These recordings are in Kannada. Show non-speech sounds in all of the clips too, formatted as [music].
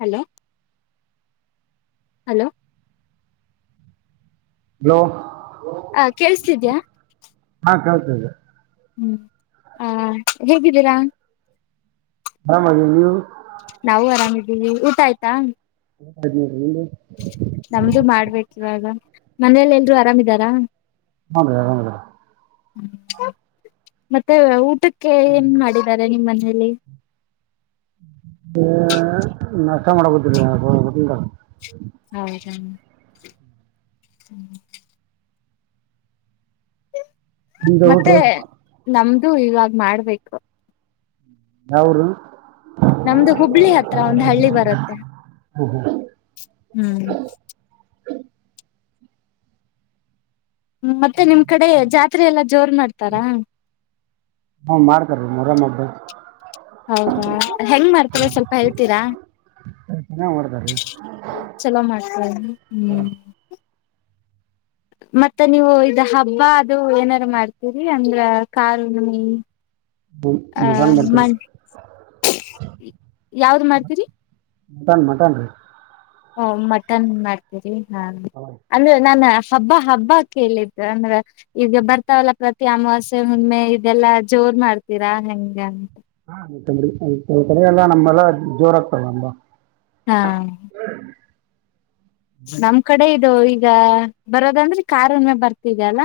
ಹಲೋ ಹಲೋ ಹಲೋ ಹ ಕೇಳ್ಸ್ತಿದ್ಯಾ [unintelligible] ಹ್ಮ್ ಆ ಹೇಗಿದ್ದೀರಾ. ಅರಾಮ್ ಅದೀವ್ ನೀವು ನಾವು ಆರಾಮಿದ್ದೀವಿ ಊಟ ಆಯ್ತಾ. ಆಯ್ತ್ ನೋಡ್ರಿ ನಿಮ್ದು ನಮ್ದು ಮಾಡ್ಬೇಕ್ ಇವಾಗ ಮನೇಲೆಲ್ರು ಆರಾಮಿದಾರ. ಹಾ [unintelligible] ಅರಾಮಿದಾರೆ. ಮತ್ತೆ ಊಟಕ್ಕೆ ಏನ್ ಮಾಡಿದ್ದಾರೆ ನಿಮ್ಮ್ ಮನೇಲಿ, ಏ ನಾಷ್ಟ ಮಾಡಕುದಿಲ್ಲ [unintelligible] ಹೌದಾ ಹ್ಮ ನಿಮ್ದು ಮತ್ತೆ ಊಟ್ರಿ ನಮ್ದು ಇವಾಗ್ ಮಾಡ್ಬೇಕು. ಯಾವುರು ನಮ್ದು ಹುಬ್ಳಿ ಹತ್ರ ಒಂದ್ ಹಳ್ಳಿ ಬರತ್ತೆ. ಹ್ಞೂ ಹ್ಞೂ ಹ್ಮ್ ಮತ್ತೆ ನಿಮ್ ಕಡೆ ಜಾತ್ರೆ ಎಲ್ಲಾ ಜೋರ್ ಮಾಡ್ತಾರಾ. ಹ್ಮ ಮಾಡ್ತಾರಿ ಮೊರಮ್ಮ್ ಹಬ್ಬ. ಹೌದಾ ಹೆಂಗ್ ಮಾಡ್ತರೆ ಸ್ವಲ್ಪ ಹೇಳ್ತೀರಾ. ಚೆನ್ನಾಗಿ ಮಾಡ್ತಾರೆ ರೀ ಚಲೋ ಮಾಡ್ತಾರಿ ಹ್ಮ್ ಮತ್ತೆ ನೀವು ಇದ ಹಬ್ಬ ಅದು ಏನಾರು ಮಾಡ್ತೀರಿ ಅಂದ್ರ ಕಾರು [unintelligible] ಹ್ಞೂ ಆ ಮಟನ್ ಮ ಮಾಡ್ತಾರೆ ಯಾವ್ದ್ ಮಾಡ್ತೀರಿ. ಮಟನ್ ಮಟನ್ ರೀ ಹ ಮಟನ್ ಮಾಡ್ತೀರಿ ಹಾ ಅಂದ್ರೆ ನಾನ ಹಬ್ಬ ಹಬ್ಬ ಕೇಳಿದ್ದು ಅಂದ್ರ ಈಗ ಬರ್ತಾವಲ್ಲ ಪ್ರತಿ ಅಮಾವಾಸ್ಯೆ ಹುಣ್ಮೆ ಇದೆಲ್ಲಾ ಜೋ ರ್ ಮಾಡ್ತೀರಾ ಹೆಂಗೇ ಅನ್ ಹಾ ಕೆ ಕಡೆ ಎಲ್ಲ ನಮ್ಮಲ್ಲ ಜೋರಾಗ್ತವ್ ಅಂಬ ಹಾ ನಮ್ ಕಡೆ ಇದು ಈಗ ಬರೋದಂದ್ರೆ ಕಾರ್ ಹುಣ್ಮೆ ಬರ್ತಿದೆ ಅಲ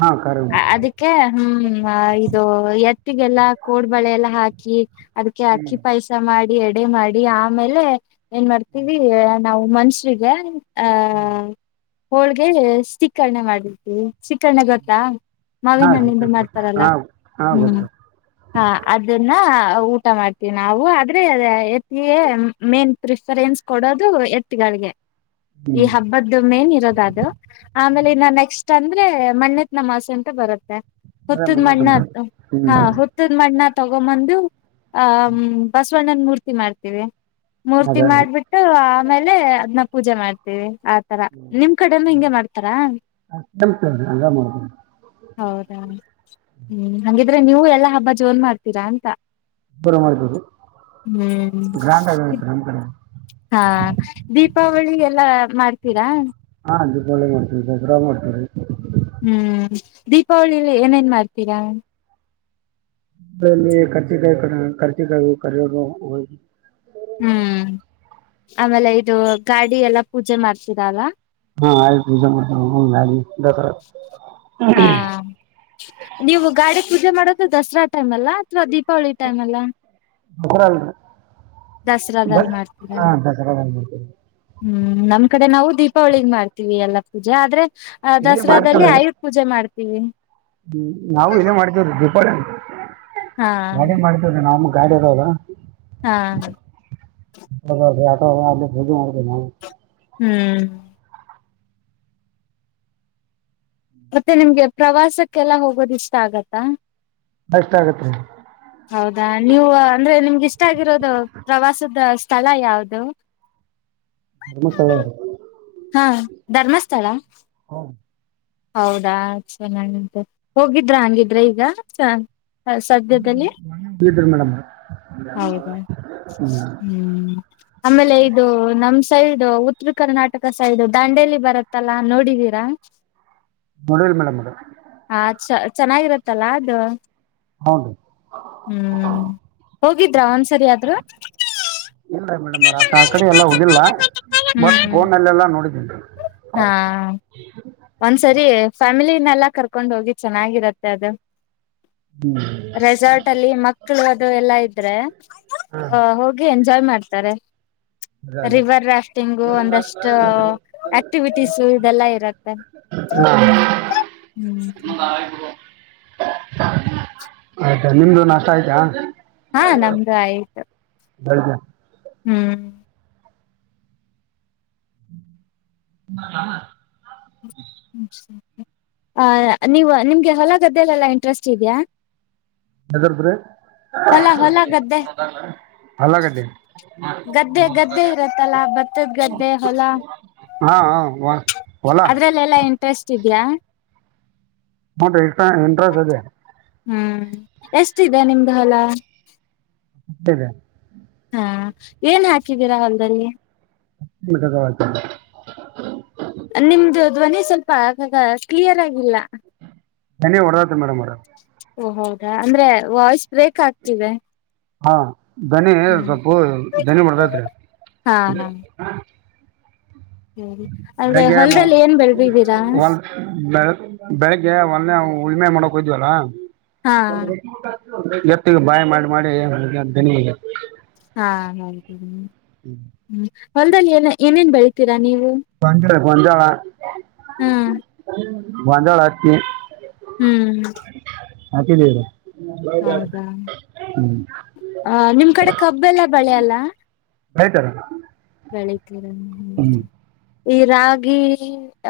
ಹಾಂ ಖಾರ ಅದಕ್ಕೆ ಹ್ಮ ಇದು ಎತ್ತಿಗೆಲ್ಲಾ ಕೋಡ್ಬಳೆ ಎಲ್ಲ ಹಾಕಿ ಅದಿಕ್ಕೆ ಅಕ್ಕಿ ಪಾಯಸ ಮಾಡಿ ಎಡೆ ಮಾಡಿ ಆಮೇಲೆ ಏನ್ ಮಾಡ್ತೀವಿ ನಾವು ಮನ್ಶ್ರಿಗೆ ಅ ಹ್ಮ್ ಹೋಳ್ಗೆ ಸಿಕ್ಕರ್ಣೆ ಮಾಡಿಲ್ತಿ ಸಿಕ್ಕರ್ಣೆ ಗೊತ್ತಾ ಮಾವಿನ ಹಾಂ ನಿಂದು ಮಾಡ್ತಾರಲ್ಲ ಹಾಂ ಹಾಂ ಹ್ಮ್ ಗೊತ್ತು ಹ ಅದನ್ನಊ ಇಷ್ಟ ಮಾಡ್ತೀವಿ ನಾವು ಆದ್ರೆ ಎತ್ತಿಗೆ ಮೇನ್ ಪ್ರಿಫರೆನ್ಸ್ ಕೊಡೋದು ಎತ್ತ್ ಗಳಿಗೆ. ಹ್ಞೂ ಈ ಹಬ್ಬದ್ದು ಮೇನ್ ಇರೋದ ಅದು ಆಮೇಲೆ ಇನ್ನ ನೆಕ್ಸ್ಟ್ ಅಂದ್ರೆ ಮಣೆ ನ ಮಾಸೆ ಅಂತ ಬರುತ್ತೆ ಅದೇ ಹುತ್ತದ ಮಣ್ಣು ಮಣ್ಣ ಹ್ಞೂ ಹಾ ಹುತ್ತದ ಮಣ್ಣ ತ ತಗೊಮ್ಮಂದು ಆ ಬಸವಣ್ಣನ ಮೂರ್ತಿ ಮಾಡ್ತೀವಿ. ಮೂರ್ತಿ ಅದೇ ಅದೇ ಮಾಡ್ಬಿಟ್ಟು ಆಮೇಲೆ ಅದ್ನ್ನ ಪೂಜೆ ಮಾಡ್ತೀವಿ. ಆತರ ನಿಮ್ ಕಡೆನು ಹಿಂಗೆ ಮಾಡ್ತಾರ ಸೇಮ್ ಸೇಮ್ ಹಂಗೆ ಮಾಡ್ತೀವಿ ಹೌದಾ ಹ್ಮ್ ಹಂಗಿ ದ್ರೆ ನೀವು ಎಲ್ಲಾ ಹಬ್ಬ ಜೋರ್ ಮಾಡ್ತೀರ ಅಂತ. ಜೋರು ಮಾಡ್ತೀವಿ ಗ್ರ್ಯಾಂಡ್ ಆಗೈತೆ ನಮ್ಮ ಕಡೆ ಹ್ಮ್ ಹಾ ದೀಪಾವಳಿ ಎಲ್ಲಾ ಮಾಡ್ತೀರಾ ಹಾ ದೀಪಾವಳಿ ಮಾಡ್ತೀರಿ ದಸರಾ ಮಾಡ್ತೀರಿ ಹ್ಮ್ ದೀಪಾವಳಿಲಿ ಏನೇನ್ ಮಾಡ್ತೀರಾ ಲ್ಲಿ ಕರ್ಚಿಕಾಯಿ ಕ ಕರ್ಚಿಕಾಯ ಕರಿಯ ಹ ಹ್ಮ್ ಆಮೇಲೆ ಇದು ಗಾಡಿ ಎಲ್ಲಾ ಪೂಜೆ ಮಾಡ್ತೀರಲ್ಲ ಹಾ ಆಯುರ್ಜ ದಖರ ಹಾ ನೀವು ಗಾಡಿ ಪೂಜೆ ಮಾಡೋದು ದಸರಾ ಟೈಮ್ ಅಲ್ಲ ಅಥವಾ ದೀಪಾವಳಿ ಟೈಮ್ ಅಲ್ಲಾ ದಸರಾಲ್ ದಸರಾದಲ್ಲಿ ಮಾಡ್ತೀರಾ ಹಾ ದಸರ ಹ್ಮ್ ನಮ್ ಕಡೆ ನಾವು ದೀಪಾವಳಿಗೆ ಮಾಡ್ತಿವಿ ಎಲ್ಲಾ ಪೂಜೆ ಆದ್ರೆ ಆ ಇಲ್ಲಿ ದಸರಾದಲ್ಲಿ ಆಯುರ್ ಪೂಜೆ ಮಾಡ್ತೀವಿ ಹ್ಮ್ ನಾವವು ಇಲ್ಲೇ ಮಾಡ್ತೇವ್ರ ಹಾ ದೀಪಾವಳಿ ಮಾಡ್ತೇವ್ರ ನಾವು ಗಾಡಿ ಇರದ ಹಾ ಹ ಹೌ ಆ ಅಜ ಮಾಡಬೇಕ ನಾವು ಹ್ಮ್ ಮತ್ತೆ ನಿಮ್ಗೆ ಪ್ರವಾಸಕ್ಕೆಲ್ಲ ಹೋಗೋದ ಇಷ್ಟ ಆಗತ್ತಾ ಬೆಸ್ಟ್ ಆಗತ್ತೆ ರೀ ಹೌದಾ ನೀವು ಅಂದ್ರೆ ನಿಮ್ಗೆಷ್ಟ ಇಷ್ಟಗಿರೋದು ಪ್ರವಾಸದ ಸ್ಥಳ ಯಾವ್ದದು ಧರ್ಮಸ್ಥಳ ಹಾ ಧರ್ಮಸ್ಥಳ ಹ ಹೌದಾ ಚೆನ್ನಾಗಂತೆ ಹೋಗಿದ್ರ ಹಂಗಿದ್ರೆ ಈಗ ಚ ಹ ಸದ್ಯದಲ್ಲಿ ಇ್ರರಿ ಮೇಡಮ್ ಹೌದಾ ಹ್ಮ್ ಆಮೇಲೆ ಇದು ನಮ ಸೈಡು ಉತ್ತರ ಕರ್ನಾಟಕ ಸೈಡು ದಾಂಡೇಲಿ ಬರತ್ತಲ್ಲಾ ನೋಡಿದೀರಾ ನೋಡಲ್ ಮೇಡಮ್ ನಡ ಚೆನ್ನಾಗಿರುತ್ತಲ್ಲಾ ಅದು ಹೌ ರೀ ಹ್ಮ್ ಹೋಗಿದ್ರ ಒಂದ್ಸರಿ ಆದ್ರು ಇಲ್ಲ ಮೇಡಮ್ತ ಆ ಕಡೆ ಎಲ್ಲ ಹೋಗಿಲ್ಲ ಮತ್ ಹ್ಮ್ ಫೋನ್ಲ್ಲೆಲ್ಲಾ ನೋಡಿದೀನಿ ಹಾ ಒಂದ್ಸರಿ ಫ್ಯಾಮಿಲಿನೆಲ್ಲಾ ಕರ್ಕೊಂಡ್ ಹೋಗಿ ಚೆನ್ನಾಗಿರತ್ತೆ ಅದು ಹ್ಮ ರೆಸಾರ್ಟ್ ಅಲ್ಲಿ ಮಕ್ಕಳು ಅದು ಎಲ್ಲಾ ಇದ್ರೆ ಹೋಗಿ ಜಾಯ್ ಮಾಡ್ತಾರೆ ಅದೇ ರಿವರ್ ರಾಫ್ಟಿಂಗು ಒಂದಷ್ಟು ಆಕ್ಟಿವಿಟೀಸು ಇದೆಲ್ಲಾ ಇರುತ್ತೆ ಹಾ ನ ಹ್ಮ್ ಆಯ್ತಾ ನಿಮ್ದು ನಾಷ್ಟ ಆಯ್ತಾ ಹಾ ನಮ್ದು ಆಯ್ತು ಹೌದ ಹ್ಮ್ ಹಾ ಆ ನೀವು ನಿಮ್ಗೆ ಹೊಲ ಗದ್ದೆಲೆೆಲ್ಲಾ ಇಂಟ್ರೆಸ್ಟ್ ಇದೆಯಾ ಹೆದ್ರೀ ಗದ್ದೆ ಅಲ್ಲ ಗಡಿ ಗದ್ದೆ ಗದ್ದೆ ಇರತ್ತಲ್ಲ ಭತ್ತದ್ ಗದ್ದೆ ಹೊಲ ಹಾಂ ಹಾಂ ವ ಹೊಲ ಅದ್ರಲ್ಲ ಎಲ್ಲಾ ಇಂಟ್ರೆಸ್ಟ್ ಇದ್ಯಾ ಮ ಇಂಟ್ರೆಸ್ಟ್ ಅದೆ ಹ್ಮ್ ಎಷ್ಟಿದೆ ನಿಮ್ದು ಹೊಲ ಹದ ಹಾ ಏನ್ ಹಾಕಿದ್ದೀರಾ ಹೊಲ್ದಲ್ಲಿ ಮಾಡ್ತ ನಿಮ್ದು ಧ್ವನಿ ಸ್ವಲ್ಪ ಆಗಾಗ ಕ್ಲಿಯರ್ ಆಗಿಲ್ಲ ನನ ಹೊಡದಾತ ಮೇಡಮ್ ಅವರ ಓ ಹೌದಾ ಅಂದ್ರೆ ವಾಯ್ಸ್ ಬ್ರೇಕ್ ಆಗ್ತಿದೆ ಹಾ ದನಿ ಹ್ಮ್ ಸ್ವಲ್ಪ ದನಿ ಮಾಡದತ್ ಹಾ ಹಾ ಸರಿ ಅಂದ್ರೆ ಬೆಗೆ ಒ ಹೊಲದಲ್ಲಿ ಏನ್ ಬೆಳದಿದ್ದೀರಾ ಒಂದು ಬೆಳ ಬೆಳಿಗ್ಗೆ ಒಂದನೆ ಉಳಮೆ ಮಾಡಕ್ ಹ್ದವಲ್ಲ ಹಾ ಎತ್ತಿಿಗೆ ಬಾಯ ಮಾಡಿ ಮಾಡಿನ ಹಾ ಹೌ ಹ್ಮ ಹೊಲ್ದಲ್ಲಿ ಏ ಏನೇನ್ ಬೆಳತೀರಾ ನೀ ನೀವು ಬಜಾಳ ಹಾ ಬಜಳ ಹಕ್ಕೆ ಹ್ಮ್ ಹತಿದ್ದೀವೀ ಹೌದಾ ಆ ನಿಮ್ ಕಡೆ ಕಬ್ಬೆಲ್ಲ ಬೆಳೆಲ್ಲ ಆಯ್ತಾರ ಬೆಳಗೆ ಹ ಈ ರಾಗಿ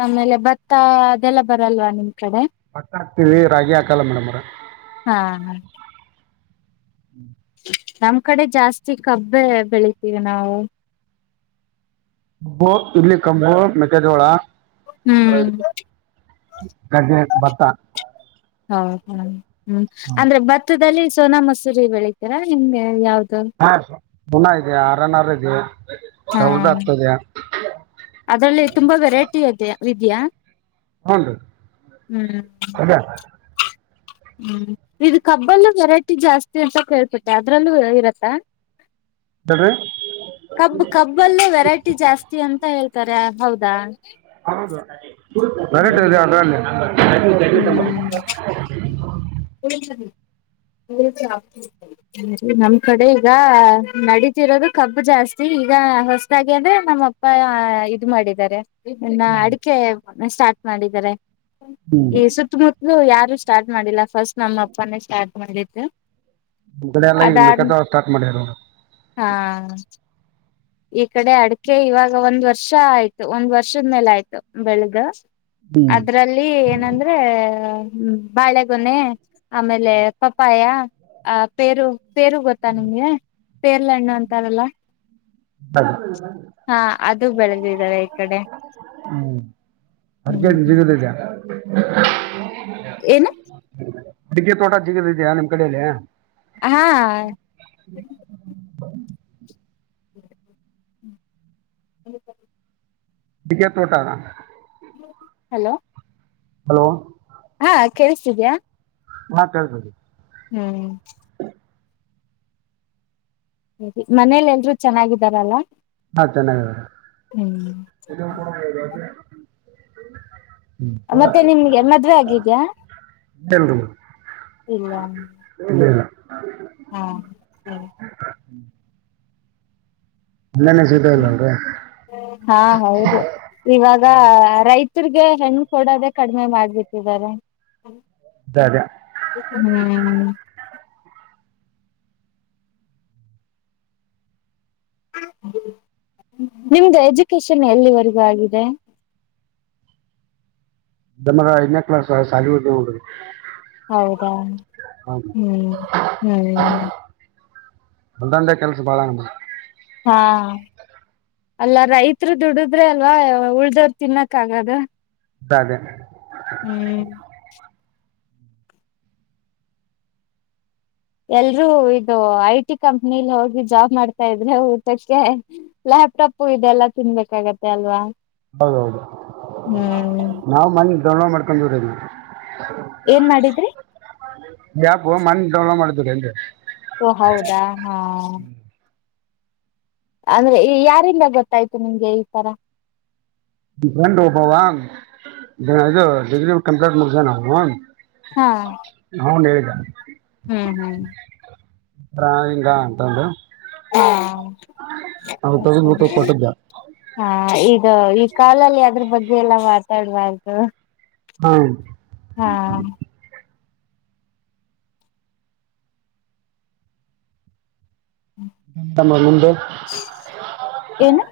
ಆಮೇಲೆ ಭತ್ತ ಅದೆಲ್ಲ ಬರಲ್ವಾ ನಿಮ್ಗೆ ಭಟ್ಟ ಹಾಕ್ತವಿ ರಾಗಿ ಹಾಕಲ್ಲ ಮೇಡಮ್ರ ಹಾ ನಮ್ ಕಡೆ ಜಾಸ್ತಿ ಕಬ್ಬೆ ಬೆಳಿತೀವಿ ನಾವು ಬ್ಬ ಇಡ್ಲ್ಲಿ ಕಂಬು ಮೆಥಜೋಳ ಹ್ಮ್ ಕಡ್ಲೆ, ಬತ್ತ ಹ ಹಾ ಹ್ಮು ಅಂದ್ರೆ ಭತ್ತದಲ್ಲಿ ಸೋನಾ ಮಸೂರಿ ಬೆಳಿತೀರಾ ಹೆಂಗೆ ಯಾವ್ದ. ಹಾ [unintelligible] ಆರನಾರ ಇದ್. ಹಾ ಅದರಲ್ಲಿ ತುಂಬಾ ವೆರೈಟಿ ಅದೇ ಇದೇಯಾ. ಹುನ್ರಿ ಅದೇ. ಹ್ಮು ಇದು ಕಬ್ಬಲ್ಲಿ ವೆರೈಟಿ ಜಾಸ್ತಿ ಅಂತ ಕೇಳ್ಪಿಟ್ಟೆ ಅದ್ರಲ್ಲೂ ಇರತ್ತಾ. ಹೇಳ್ರಿ ಕಬ್ಬ ಕಬ್ಬಲ್ಲೂ ವೆರೈಟಿ ಜಾಸ್ತಿ ಅಂತ ಹೇಳ್ತ ತರ ಹೌದಾ. ಹೌದು ಹ್ಮ್ ಹ್ಮ್ [unintelligible] [unintelligible] ನಮ್ ಕಡೆ ಈಗ ನಡೀತಿರೋದು ಕಬ್ಬ ಜಾಸ್ತಿ. ಈಗ ಹೊಸದಾಗಿ ಅಂದ್ರೆ ನಮ್ಮ ಅಪ್ಪ ಇದ ಮಾಡಿದ್ದಾರೆ. ನ್ನ ಅಡಿಕೆ ಸ್ಟಾರ್ಟ್ ಮಾಡಿದ್ದಾರೆ ಈ ಸುತ್ತಮುತ್ತಲು ಯಾರ ಸ್ಟಾರ್ಟ್ ಮಾಡಿಲ್ಲ ಫಸ್ಟ್ ನಮ್ಮ ಅಪ್ಪನೇ ಸ್ಟಾರ್ಟ್ ಮಾಡಿದ್ದು. ಕಡೆ ಎಲ್ಲ ಈಗ ಅದಾದ್ ಮೆಕ್ಕೆಜೋಳ ಸ್ಟಾರ್ಟ್ ಮಾಡ್ಯಾರ ಹಾ. ಈ ಕಡೆ ಅಡಕೆ ಇವಾಗ ಒಂದ್ ವರ್ಷ ಆಯ್ತು ಒಂದ್ ವರ್ಷದ ಮೇಲೆ ಆಯ್ತು ಬೆಳದ. ಹ್ಞೂ ಅದ್ರಲ್ಲಿ ಏನಂದ್ರೆ ಬಾಳೆಗೊನ್ನೆ ಆಮೇಲೆ ಪಪ್ಪಾಯ ಆ ಪೇರು. ಪೇರು ಗೊತ್ತಾ ನಿಮ್ಗೆ ಪೇರ್ಲೆ ಹಣ್ಣು ಅಂತಾರಲ್ಲ. ಹ್ಞೂ ಹಾ ಅದು ಬೆಳೆದಿದ್ದಾರೆ ಈ ಕಡೆ. ಹ್ಮ್ ಏನು [unintelligible] ಅಡಿಕೆ ತೋಟ ಜಿಗದಿದೇಯಾ ನಿಮ್ ಕಡೆಯಲ್ಲಿ. ಹಾ ಎ ಸರಿ. ಅಡಿಕೆ ತೋಟಾ. ಹಲೋ ಹಲೋ ಹಾ ಕೇಳಸ್ತೀದೆಯಾ. ಹಾ ಕೇಳ್ಸಿ ಹ್ಮು ಹ್ಮು ಹ್ಮು ಮನೇಲಿ ಎಲ್ರು ಚೆನ್ನಾಗಿದಾರಲ್ಲ. ಹಾ ಚನ್ನಾಗಿದ್ದರೆ. ಹ್ಮ್ ಮತ್ತೆ ನಿಮ್ಗೆ ಮದ್ವೆ ಆಗಿದೇಯಾ. ಇಲ್ಲ ಇಲ್ಲ ಇಲ್ಲ ಹು ಹು. ಇಲ್ಲೇನೆ ಸೀಟ ಇಲ್ಲ ಅಲ್ರಿ ಹಾ ಹೌದು ಇವಾಗ ರೈತ ರ್ಗೆ ಹೆಣ್ಣ್ ಕೊಡೋದೆ ಕಡಿಮೆ ಮಾಡ್ಬಿಟ್ಟಿದ್ದಾರೆ. ಅದೇ ಅದೇ ಹ್ಮು ಹ್ಮು. ನಿಮ್ದ ಎಜುಕೇಶನ್ ಎಲ್ಲಿವರೆಗೂ ಆಗಿದೆ. ನಮ್ಮ ಐದನೇ ಕ್ಲಾಸ್ ಶಾಲಿ [unintelligible] ಹೌದಾ ಹೌದು ಹ್ಮು ಹ್ಮು. ಹೊಲದಾನಂದ್ ಕೆಲ್ಸ ಬಾಳ ಆಗಾನ ಹಾ ಅಲ್ಲ ರೈತ್ರರು ದುಡುದ್ರೆ ಅಲ್ವಾ ಉಳ್ದವ್ರ ತಿನ್ನಕ್ ಆಗದ. ತ್ತದೆ ಹ್ಮು ಎಲ್ರೂ ಇದು ಐ-ಟಿ ಕಂಪ್ನಿಲಿ ಹೋಗಿ ಜಾಬ್ ಮಾಡ್ತಾ ಇದ್ರೆ ಊಟಕ್ಕೆ ಲಾ ಲ್ಯಾಪ್ಟಾಪ್ ಇದೆಲ್ಲ ತಿನ್ಬೇಕಾಗತ್ತೆ ಅಲ್ವಾ. ಹೌದ ಹೌದು ಹ್ಮ್ ನಾವು ಮನ್ನಿ [unintelligible] ಮಾಡ್ಕೊಂಡಿವ್ರಿ ಅಲ್ಲಿ. ಏನ್ ಮಾಡಿದ್ರಿ. ಯಾಪು ಮನ್ವಲ ಮಾಡಿದ್ರ ಅನ್ ಓ ಹೌದಾ ಹಾ ಅಂದ್ರೆ ಈ ಯಾರಿಂದ ಗೊತ್ತಾಯ್ತು ನಿಮ್ಗೆ ಈ ತರ ಂಡ ಒಬ್ಬವ ಇದು ಡಿಗ್ರಿ ಕಂಪ್ಲೀಟ್ ಮುಗೇನ ಹಾ ಹೌನ್ ಹೇಳಿದ ಹ್ಮ್ ಹ್ಮ್ ಾ ಹಿಂಗ ಅಂತ ಒಂದು ಹಾ ನಾವು ತೆಗೆದ್ಬಿಟ್ಟು ಕೊಟ್ಟಿದ್ದೆ ಹಾ ಅ ಈ ಕಾಲಲ್ಲಿ ಅದ್ರ ಬಗ್ಗೆ ಎಲ್ಲ ಮಾತಾಡಬಾರ್ದು ಹ್ಮ್ ಮೇಡ ಮುಂದೆ ಏನು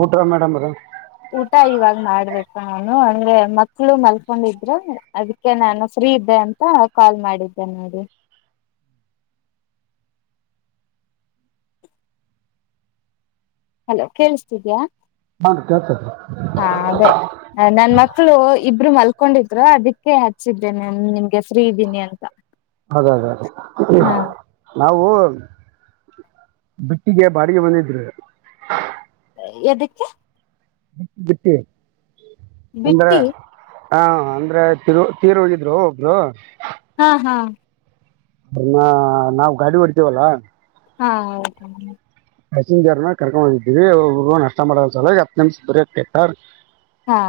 ಊಟ್ರ ಮೇಡರ ಊಟ ಇವಾಗ್ ಮಾಡ್ಬೇಕ ನಾನು ಅಂದ್ರೆ ಮಕ್ಳು ಮಲ್ಕೊಂಡಿದ್ರ ಅದಕ್ಕೆ ಅ ಅಂತ ಕಾಲ್ ಮಾಡಿದ್ದೆ ನೋಡಿ ಹಲೋ ಕೇಳಿಸತಿದ್ಯಾ ಹಾಂ ಕೇಳ್ತದೆ ಹಾ ಅದೇ ನನ್ ಮಕ್ಕಳು ಇಬ್ರು ಮಲ್ಕೊಂಡಿದ್ರು ಅದಕ್ಕೆ ಹಚ್ಚಿದ್ದೆನೆಾನು ನಿಮ್ಗೆ ಫ್ರೀ ಇದ್ದೀನಿ ಅಂತ ಅದೇ ಅದೇ ಅದೇ ಹಾ ನಾವು ಬಿಟ್ಟಿಗೆ ಬಾಡಿಗೆ ಬಂದಿದ್ರು ಎದಕ್ಕೆ ಬಿಟ್ಟ ಬಿಟ್ಟೆ ಬಿಟ್ಟಿ ಹಾ ಅಂದ್ರೆ ತಿರು ತೀರು ಹೋಗಿದ್ರು ಹೋಗರು ಹಾ ಹಾ ಅನ್ನ ನಾವವು್ ಗಾಡಿ ಹೊಡ್ತೀವಲ್ಲಾ ಹಾ ಹೌದ ಪ್ಯಸೆಂಜರ್ನ ಕರ್ಕೊಂಡ್ ಹೋಗಿದೀವಿಗ ನಷ್ಟ ಮಾಡ ಸಲ ಹ ನಿಮಿಷ ಬರಿ ಕೆಟ್ಟ ಹಾ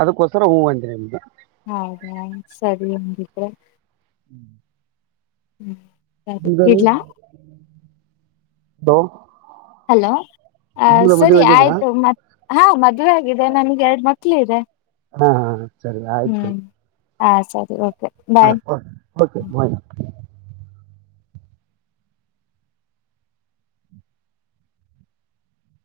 ಅದಕ್ಕೋಸ್ರ ಹೂವು ಅಂದ್ರೆ ನಿಮ್ದಗೆ ಹೌದಾ ಸರಿ ಹಂಗಿದ್ರೆ ಹ್ಮ್ ಹ್ಮ ಸರಿ ಇಡ್ಲ ಹಲ ಹಲೋ ಆ ಸರಿ ಆಯ್ತು ಮತ್ ಹಾ ಮದ್ುವೆ ಆಗಿದೆ ನನ್ಗೆ ಎರಡ್ ಮಕ್ಳು ಇದೆ ಹಾ ಹಾ ಸರಿ ಆಯ್ತು ಹ ಸರಿ ಓಕೆ ಹ ಬಾಯ್. ಹ ಹೌಕೆ ಮ